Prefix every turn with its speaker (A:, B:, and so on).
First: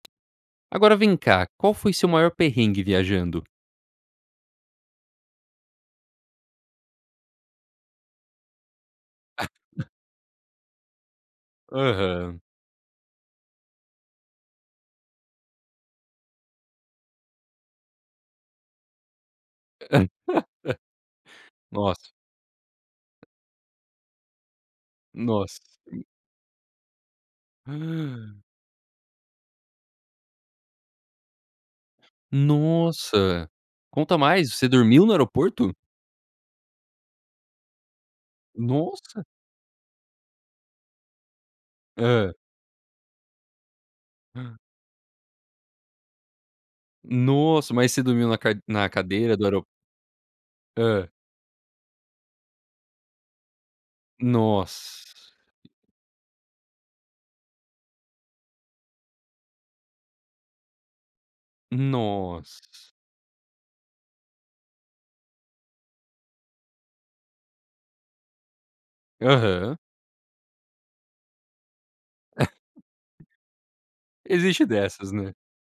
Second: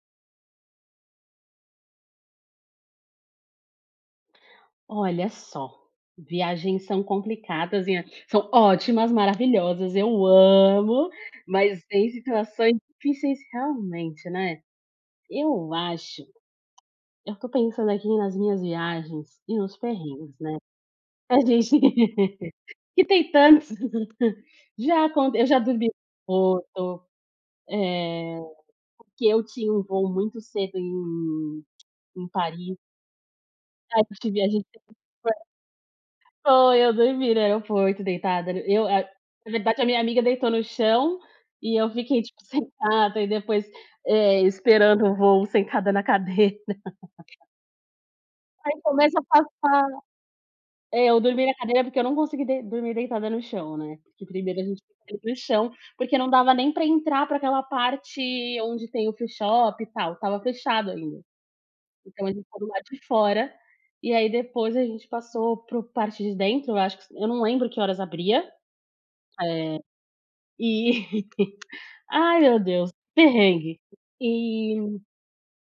A: Agora, vem cá. Qual foi seu maior perrengue viajando?
B: Olha só, viagens são complicadas e são ótimas, maravilhosas. Eu amo. Mas tem
A: Aham.
B: situações difíceis, realmente, né? Eu acho eu tô pensando aqui nas minhas viagens, e nos perrengues, né? A gente
A: Nossa.
B: que tem tantos. Já acon eu já
A: Nossa
B: dormi
A: sen
B: foto, eh,
A: Hã.
B: porque eu tinha um voo muito cedo em em Paris.
A: Nossa,
B: É
A: conta
B: porque eu
A: mais.
B: viajei
A: Você
B: cedo
A: dormiu no aeroporto?
B: [unintelligible] Foi, eu dormi no aeroporto, deitada. Eu, eh,
A: Nossa.
B: na verdade, a minha amiga deitou no chão, e eu fiquei,
A: Hã.
B: tipo, sentada e depois, eh,
A: Hã.
B: esperando o voo sentada na cadeira.
A: Nossa, mas você dormiu na cade
B: Aí,
A: na
B: começa a
A: cadeira do aero
B: passar É,
A: Hã.
B: eu dormi na cadeira, porque eu não consegui dei dormir deitada no chão, né, porque primeiro a gente [unintelligible] para
A: Nossa.
B: o chão, porque não dava nem para entrar para aquela parte onde tem o freeshop e tal. Estava fechado ainda, então a gente ficou do lado
A: Nossa!
B: de fora. E aí, depois a gente passou para o parte de dentro, eu acho. Eu não lembro que horas abria,
A: Aham.
B: eh, e ai, meu Deus. Perrengue
A: Existe
B: e
A: dessas, né?